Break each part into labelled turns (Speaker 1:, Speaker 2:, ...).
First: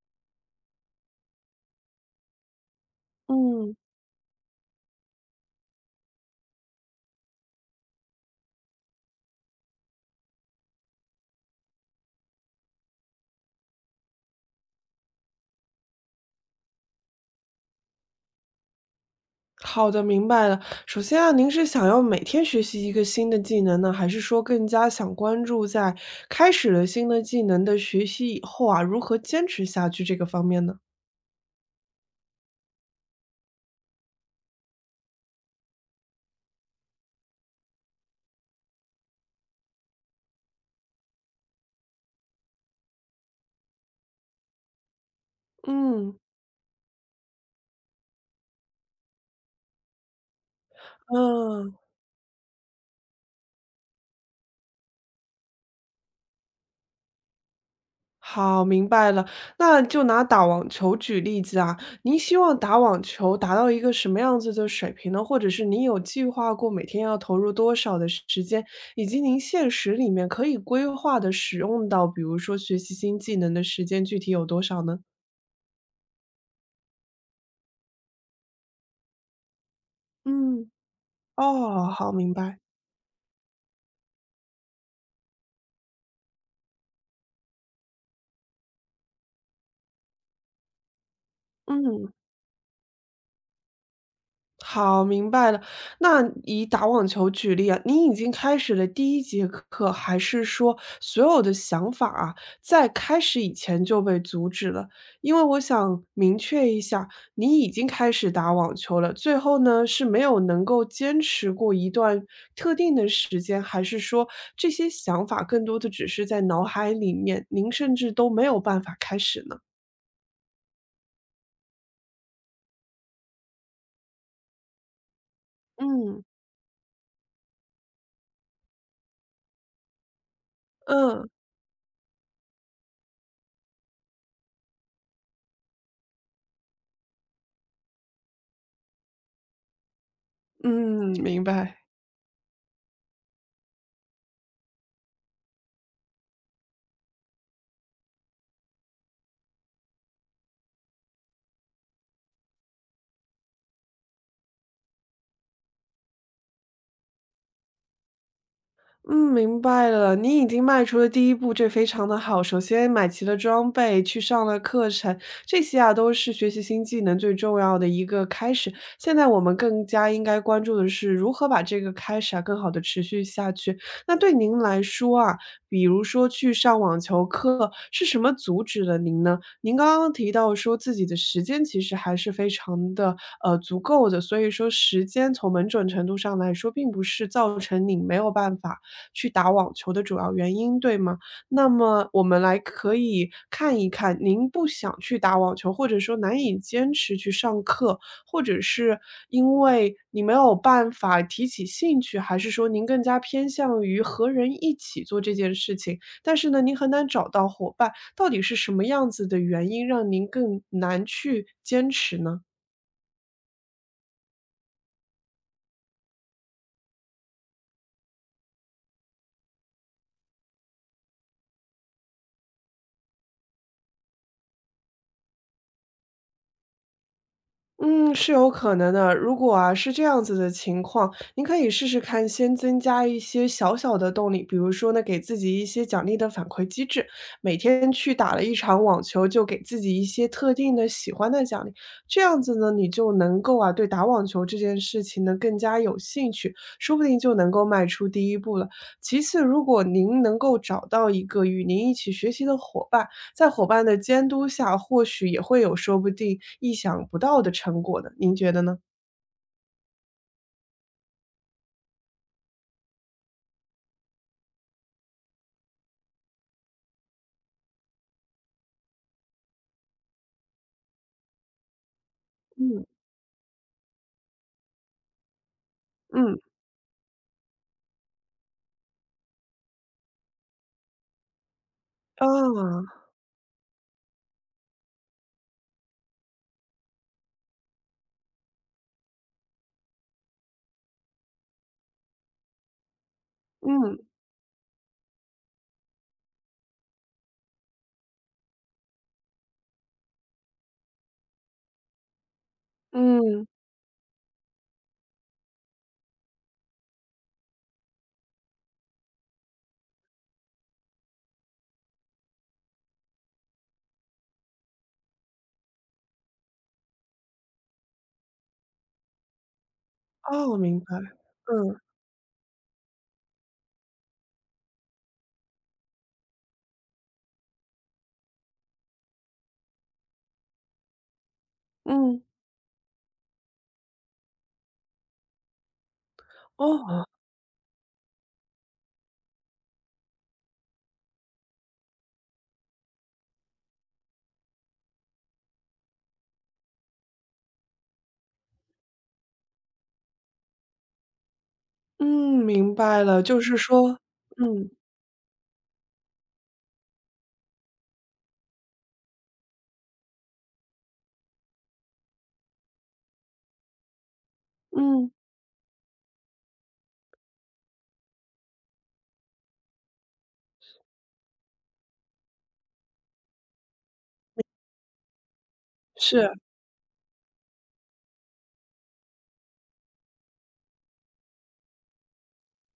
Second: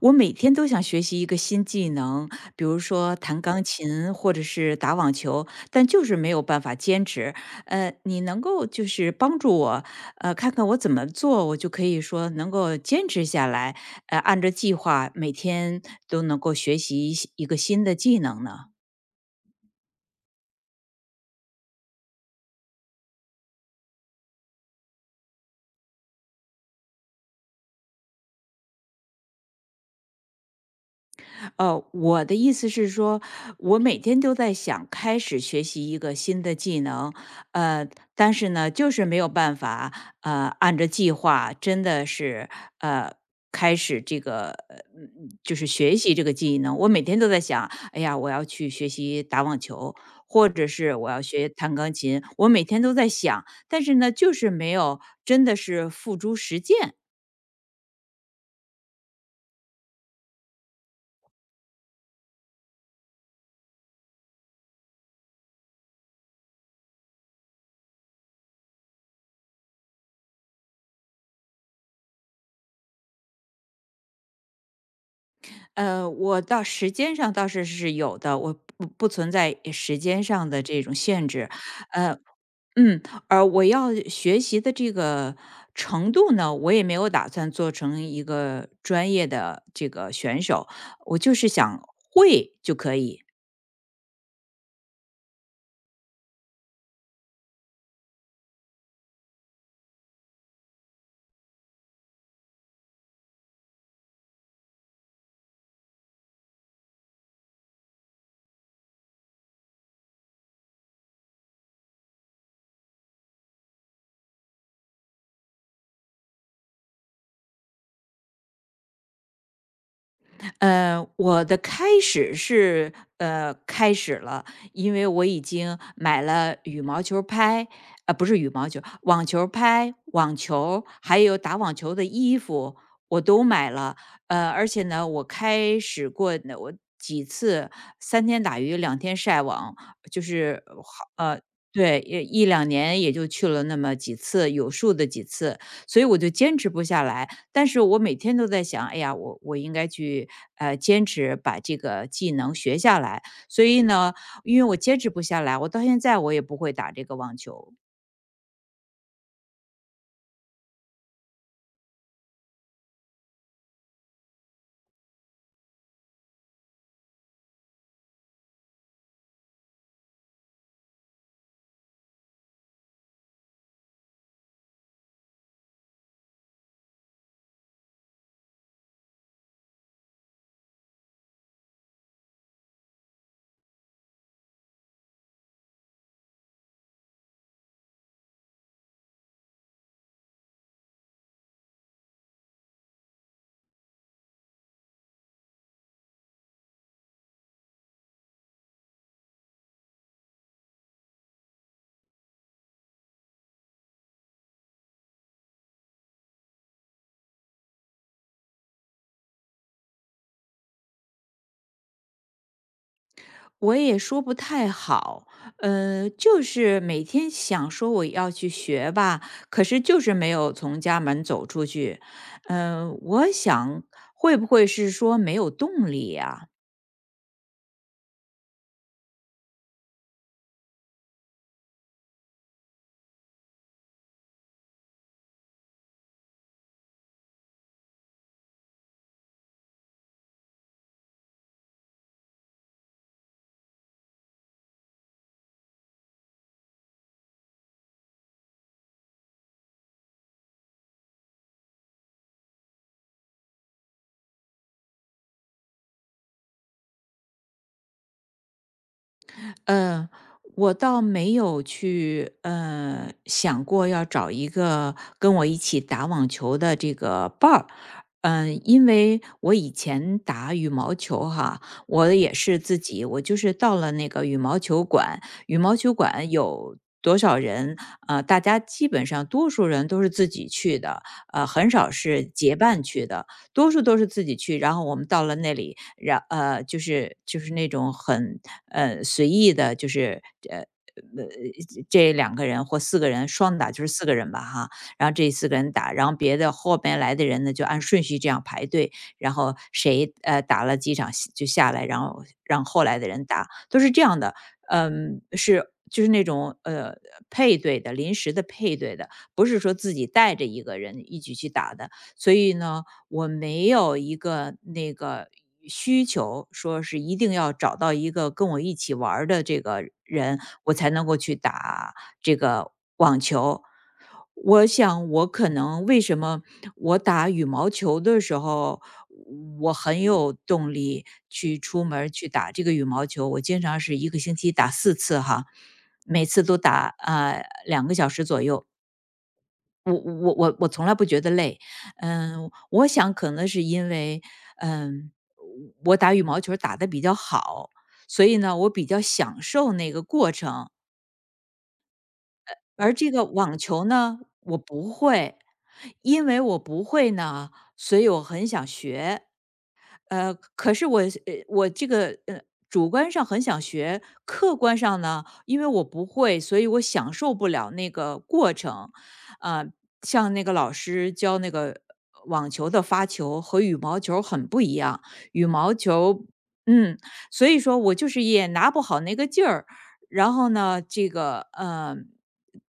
Speaker 1: 我每天都想学习一个新技能，比如说弹钢
Speaker 2: 嗯，
Speaker 1: 琴或者是打网球，但就是没有办法坚持。你能够就是帮助我，看看我怎么做，我就可以说能够坚持下来，按照计划每天都能够学习一个新的技能呢？
Speaker 2: 好的，明白了。首先啊，您是想要每天学习一个新的技能呢，还是说更加想关注在开始了新的技能的学习以后啊，如何坚持下去这个方面呢？
Speaker 1: 我的意思是说，我每天都在想开始学习一个新的技能，呃，但是呢，就是没有办法，按照计划，真的是，呃，开始这个，就是学习
Speaker 2: 嗯，
Speaker 1: 这个技能。我每天都在想，哎呀，我要去学习打网球，或者是我要学
Speaker 2: 嗯。
Speaker 1: 弹钢琴，我每天都在想，但是呢，就是没有真的是付诸实践。
Speaker 2: 好，明白了。那就拿打网球举例子啊，您希望打网球达到一个什么样子的水平呢？或者是您有计划过每天要投入多少的时间，以及您现实里面可以规划的使用到，比如说学习新技能的时间具体有多少呢？
Speaker 1: 我到时间上倒是是有的，我不存在时间上的
Speaker 2: 嗯。
Speaker 1: 这种限制。
Speaker 2: 哦，好，
Speaker 1: 呃，
Speaker 2: 明白，
Speaker 1: 嗯，而我要学习的这个程度呢，我也没有打算做成一个专业的这个选手，我就是想
Speaker 2: 嗯。
Speaker 1: 会就可以。
Speaker 2: 好，明白了。那以打网球举例啊，你已经开始了第一节课，还是说所有的想法啊，在开始以前就被阻止了？因为我想明确一下，你已经开始打网球了，最后呢，是没有能够坚持过一段特定的时间，还是说这些想法更多的只是在脑海里面，您甚至都没有办法开始呢？
Speaker 1: 我的开始是开始了，因为我已经
Speaker 2: 嗯。
Speaker 1: 买了羽毛球拍，不是羽毛球，网球拍、网球，还
Speaker 2: 嗯，
Speaker 1: 有打网球的衣服，我都买了。而且呢，我开始过呢我几次三天打鱼两天晒网，就是好
Speaker 2: 嗯，
Speaker 1: 呃。
Speaker 2: 明白。
Speaker 1: 对，两年也就去了那么几次，有数的几次，所以我就坚持不下来。但是我每天都在想，哎呀，我应该去坚持把这个技能学下来。所以呢，因为我坚持不下来，我到现在我也不会打这个网球，
Speaker 2: 嗯，明白了，您已经迈出了第一步，这非常的好。首先买齐了装备，去上了课程，这些啊都是学习新技能最重要的一个开始。现在我们更加应该关注的是如何把这个开始啊更好的持续下去。那对您来说啊，比如说去上网球课，是什么阻止了您呢？您刚刚提到说自己的时间其实还是非常的足够的，所以说时间从某种程度上来说，并不是造成你没有办法去打网球的主要原因，对吗？那么我们来可以看一看，您不想去打网球，或者说难以坚持去上课，或者是因为你没有办法提起兴趣，还是说您更加偏向于和人一起做这件事情，但是呢，您很难找到伙伴。到底是什么样子的原因让您更难去坚持呢？
Speaker 1: 我也说不太好。就是每天想说我要去学吧，可是就是没有从家门走出去。嗯、我想会不会是说没有动力呀、
Speaker 2: 嗯，是有可能的。如果啊是这样子的情况，您可以试试看，先增加一些小小的动力，比如说呢，给自己一些奖励的反馈机制，每天去打了一场网球，就给自己一些特定的喜欢的奖励，这样子呢，你就能够啊对打网球这件事情呢更加有兴趣，说不定就能够迈出第一步了。其次，如果您能够找到一个与您一起学习的伙伴，在伙伴的监督下，或许也会有说不定意想不到的成果的，您觉得呢？
Speaker 1: 嗯，我倒没有去想过要找一个跟我一起打网球的这个伴儿。嗯，因为我以前打羽毛球哈，我也是自
Speaker 2: 嗯，
Speaker 1: 己，我就是到了那个羽毛球馆，羽毛球馆
Speaker 2: 嗯，
Speaker 1: 有多少人，大家基本上多数人都是自己去的，很少是结伴
Speaker 2: 啊，
Speaker 1: 去的，多数都是自己去。然后我们到了那里，就是那种很随意的，就是呃。呃，这两个人或四个人双打就是
Speaker 2: 嗯，
Speaker 1: 四个人吧，哈，然后这四个人打，然后别的后边来的人呢就按顺序这样排队，然后谁打了几场就下来，然后让后来的人
Speaker 2: 嗯，
Speaker 1: 打，都是这样的，嗯，是就是那种配对的，临时的配对的，不是说自己带着一个人一起去打的，所以呢，我没有一个那个需求，说是一定要找到一个跟我一起玩儿的这个人，
Speaker 2: 哦，
Speaker 1: 我
Speaker 2: 明白，
Speaker 1: 才能够去
Speaker 2: 嗯，
Speaker 1: 打这个网球。我想，我可能为什么我打羽毛球的时候，我很有动力去出门儿
Speaker 2: 嗯，
Speaker 1: 去打这个羽毛球。我经常是一个星期打四次哈，每次都打
Speaker 2: 哦，
Speaker 1: 两个小时左右。我从来不觉得累，嗯，我想可能是因为，嗯，我打羽毛球儿打得比较好，所以呢，我比较享受那个过程。
Speaker 2: 嗯，明
Speaker 1: 而
Speaker 2: 白
Speaker 1: 这
Speaker 2: 了，
Speaker 1: 个
Speaker 2: 就是
Speaker 1: 网球
Speaker 2: 说
Speaker 1: 呢，我
Speaker 2: 嗯，
Speaker 1: 不会，因为我不会呢，所以我很想学。可是我这个主观上很想学，客观上
Speaker 2: 嗯，
Speaker 1: 呢，因为我不会，所以我享受不了那个过程。啊、像那个老师教那个网球的发球和羽毛球很不一样，羽毛球。
Speaker 2: 是，
Speaker 1: 嗯，所以说我就是也拿不好那个劲儿，然后呢，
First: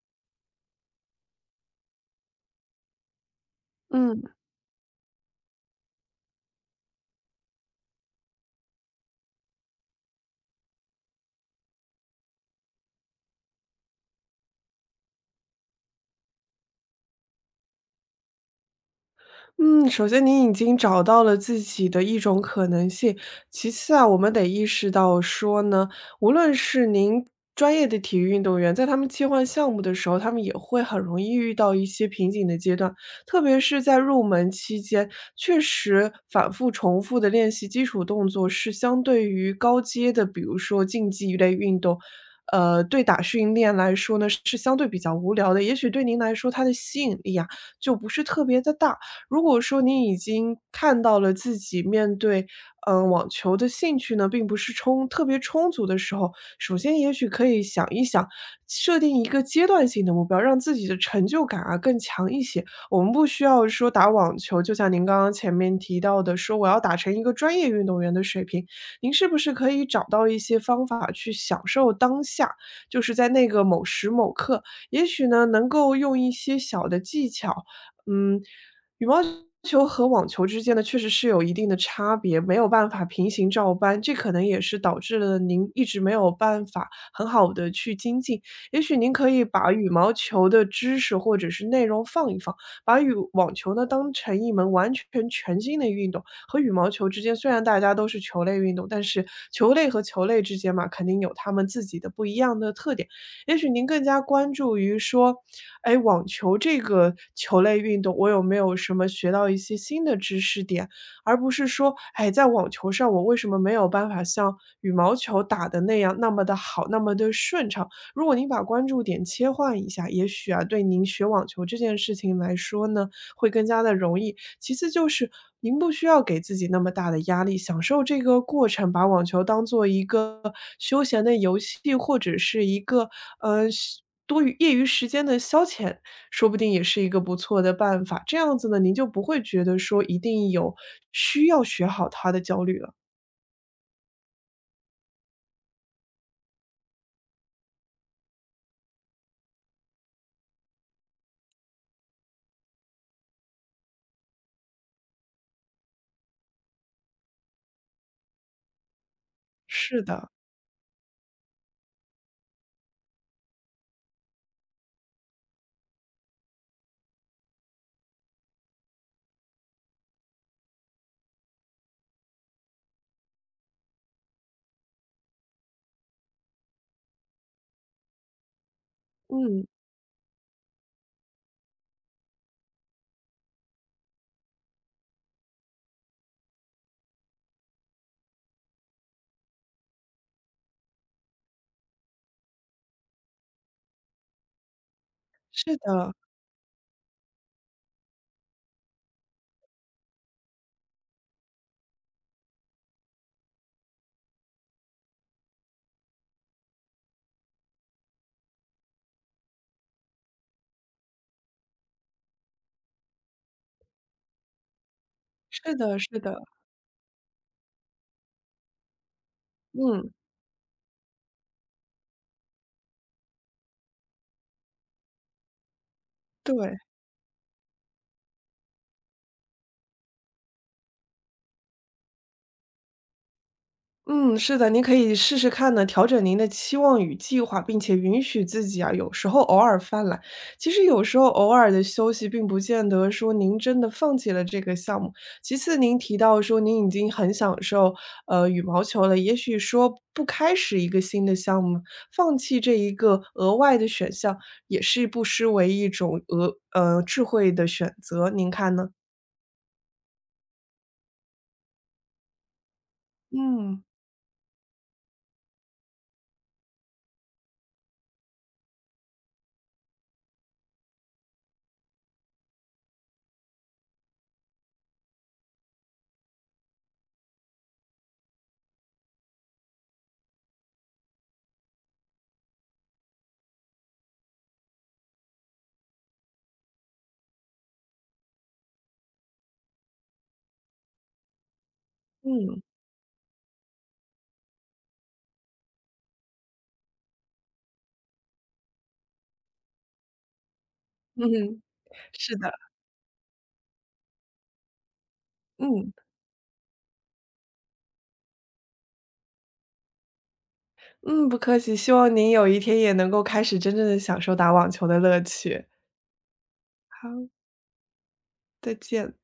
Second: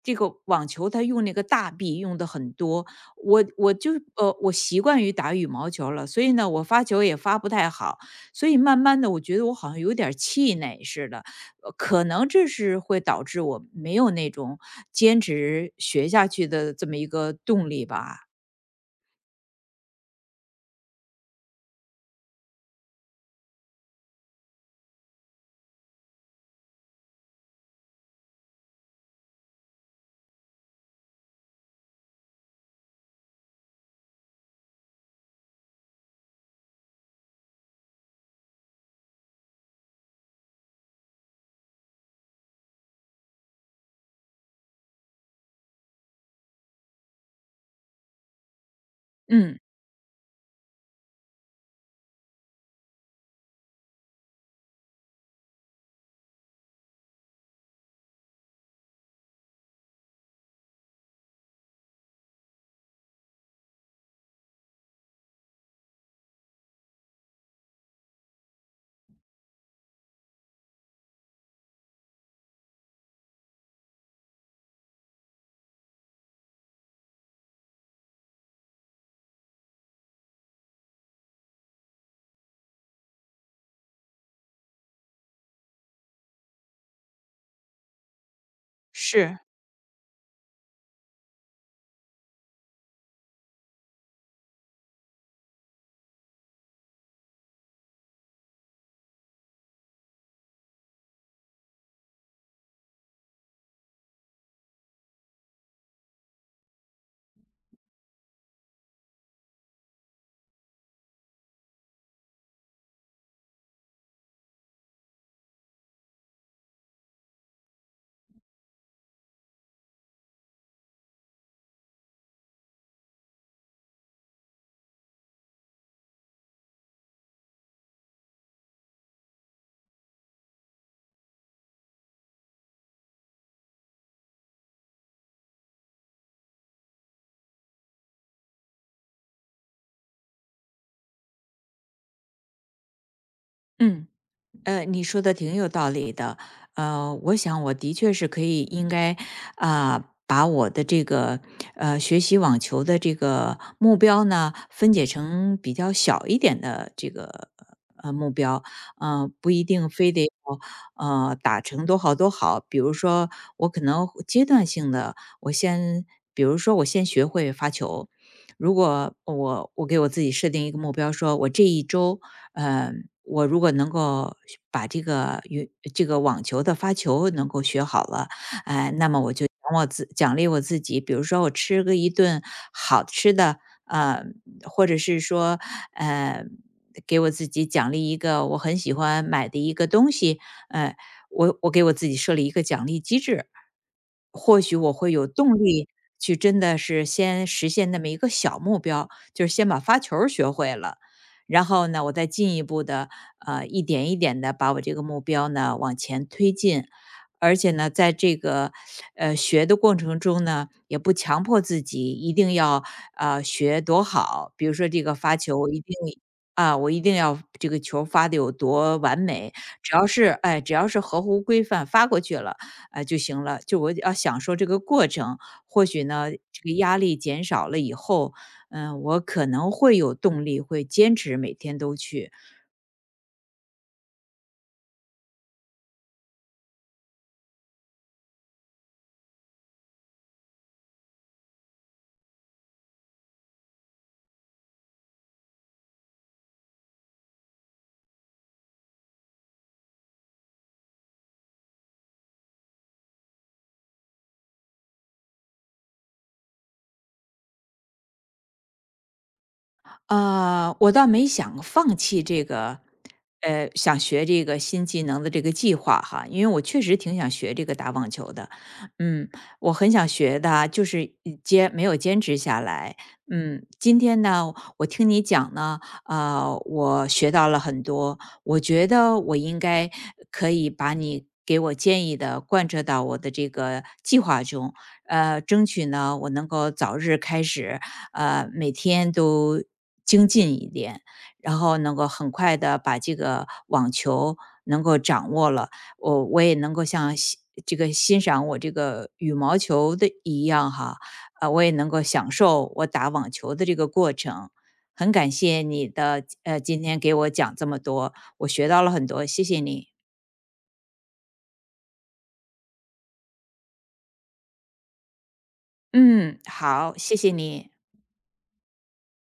Speaker 1: 这个网球它用那个大臂用的很多，
Speaker 2: 嗯。
Speaker 1: 我习惯于打羽毛球了，所以呢，我发球也发不太好，所以慢慢的，我觉得我好像有点儿气馁似的，可能这是会导致我没有那种坚持学下去的这么一个动力吧。
Speaker 2: 嗯，首先您已经找到了自己的一种可能性。其次啊，我们得意识到说呢，无论是您专业的体育运动员，在他们切换项目的时候，他们也会很容易遇到一些瓶颈的阶段，特别是在入门期间，确实反复重复的练习基础动作是相对于高阶的，比如说竞技类运动。对打训练来说呢，是相对比较无聊的。也许对您来说，它的吸引力啊，就不是特别的大。如
Speaker 1: 嗯，
Speaker 2: 果说你已经看到了自己面对，嗯，网球的兴趣呢，并不是特别充足的时候，首先也许可以想一想，设定一个阶段性的目标，让自己的成就感啊更强一些。我们不需要说打网球，就像您刚刚前面提到的，说我要打成一个专业运动员的水平，您是不是可以找到一些方法去享受当下？就是在那个某时某刻，也许呢，能够用一些小的技巧，嗯，羽毛球和网球之间呢，确实是有一定的差别，没有办法平行照搬，这可能也是导致了您一直没有办法很好的去精进。也许您可
Speaker 1: 是，
Speaker 2: 以把羽毛球的知识或者是内容放一放，把羽网球呢当成一门完全全新的运动。和羽毛球之间虽然大家都是球类运动，但是球类和球类之间嘛，肯定有他们自己的不一样的特点。也许您更加关注于说哎，网球这个球类运动，我有没有什么学到一些新的知识点，而不是说，哎，在网球上我为什么没有办法像羽毛球打的那样那么的好，那么的顺畅？如果您把关注点切换一下，也许啊，对您学网球这件事情来说呢，会更加的容易。其次就是您不需要给自己那么大的压力，享受这个过程，把网球当做一个休闲的游戏，或者是一个呃休多余业余时间的消遣，说不定也是一个不错的办法。这样子呢，您就不会觉得说一定有需要学好它的焦虑了。
Speaker 1: 嗯。你说的挺有道理的。我想我的确是可以应该啊、把我的这个学习网球的这个目标呢，分解成比较小一点的这个目标，不一定
Speaker 2: 是
Speaker 1: 非得
Speaker 2: 的，
Speaker 1: 要打成多好多好。比如说，我可能会阶段性的，我先，比如说我先学会发球。如果我给我自己设定一个目标，说我这一周呃，我如果能够把这个运这个网球的发球能够学好了，哎，那么我就奖
Speaker 2: 嗯，
Speaker 1: 我自奖励我自己，比如说我吃个一顿好吃的，呃，或者是说，呃，给我自己奖励一个我很喜欢买的一个东西，呃，我给我自己设立一个奖励机制，或许我会有动
Speaker 2: 是
Speaker 1: 力
Speaker 2: 的，
Speaker 1: 去真的是先实现那么一个小目标，就是先把发球儿学会了。然后呢，我再进一步的一点一点的把我这个目标呢往前推进，而且呢，在这个学的过程中呢，也不强迫自己一定要学多好，比如说这个发球，我
Speaker 2: 是
Speaker 1: 一定
Speaker 2: 的，是的，
Speaker 1: 啊，我一定要这个球发的有多完美，只要
Speaker 2: 嗯，
Speaker 1: 是哎，只要是合乎规范发过去了，哎就行了。就我要享受这个过程，或许呢，这个
Speaker 2: 对。
Speaker 1: 压力减少了以后，嗯、我可能会有动力，会坚持每天都去。
Speaker 2: 嗯，是的，您可以试试看呢，调整您的期望与计划，并且允许自己啊，有时候偶尔犯懒。其实有时候偶尔的休息，并不见得说您真的放弃了这个项目。其次，您提到说您已经很享受羽毛球了，也许说不开始一个新的项目，放弃这一个额外的选项，也是不失为一种智慧的选择。您看呢？
Speaker 1: 我倒没想放弃这个，
Speaker 2: 嗯。
Speaker 1: 想学这个新技能的这个计划哈，因为我确实挺想学这个打网球的，嗯，我很想学的，就是没有坚持下来，嗯，今天呢，我听你讲呢，啊、我学到了很多，我觉得我应该可以把你给我建议的贯彻到我的这个计划中，争取呢，我能够早日开始，每天都精进一点，然后能够很快
Speaker 2: 嗯
Speaker 1: 的把这个网球能够掌握了。我也能够像这个欣赏我这个羽毛球的一样哈，
Speaker 2: 嗯，
Speaker 1: 我也能够享
Speaker 2: 是的，
Speaker 1: 受我打网球的这个过程。很感谢你
Speaker 2: 嗯。
Speaker 1: 的今天给我讲这么多，我学到了很多，谢谢你。
Speaker 2: 嗯，不客气，希望您有一天也能够开始真正的享受打网球的乐趣。
Speaker 1: 嗯，好，
Speaker 2: 好，
Speaker 1: 谢谢你。
Speaker 2: 再见。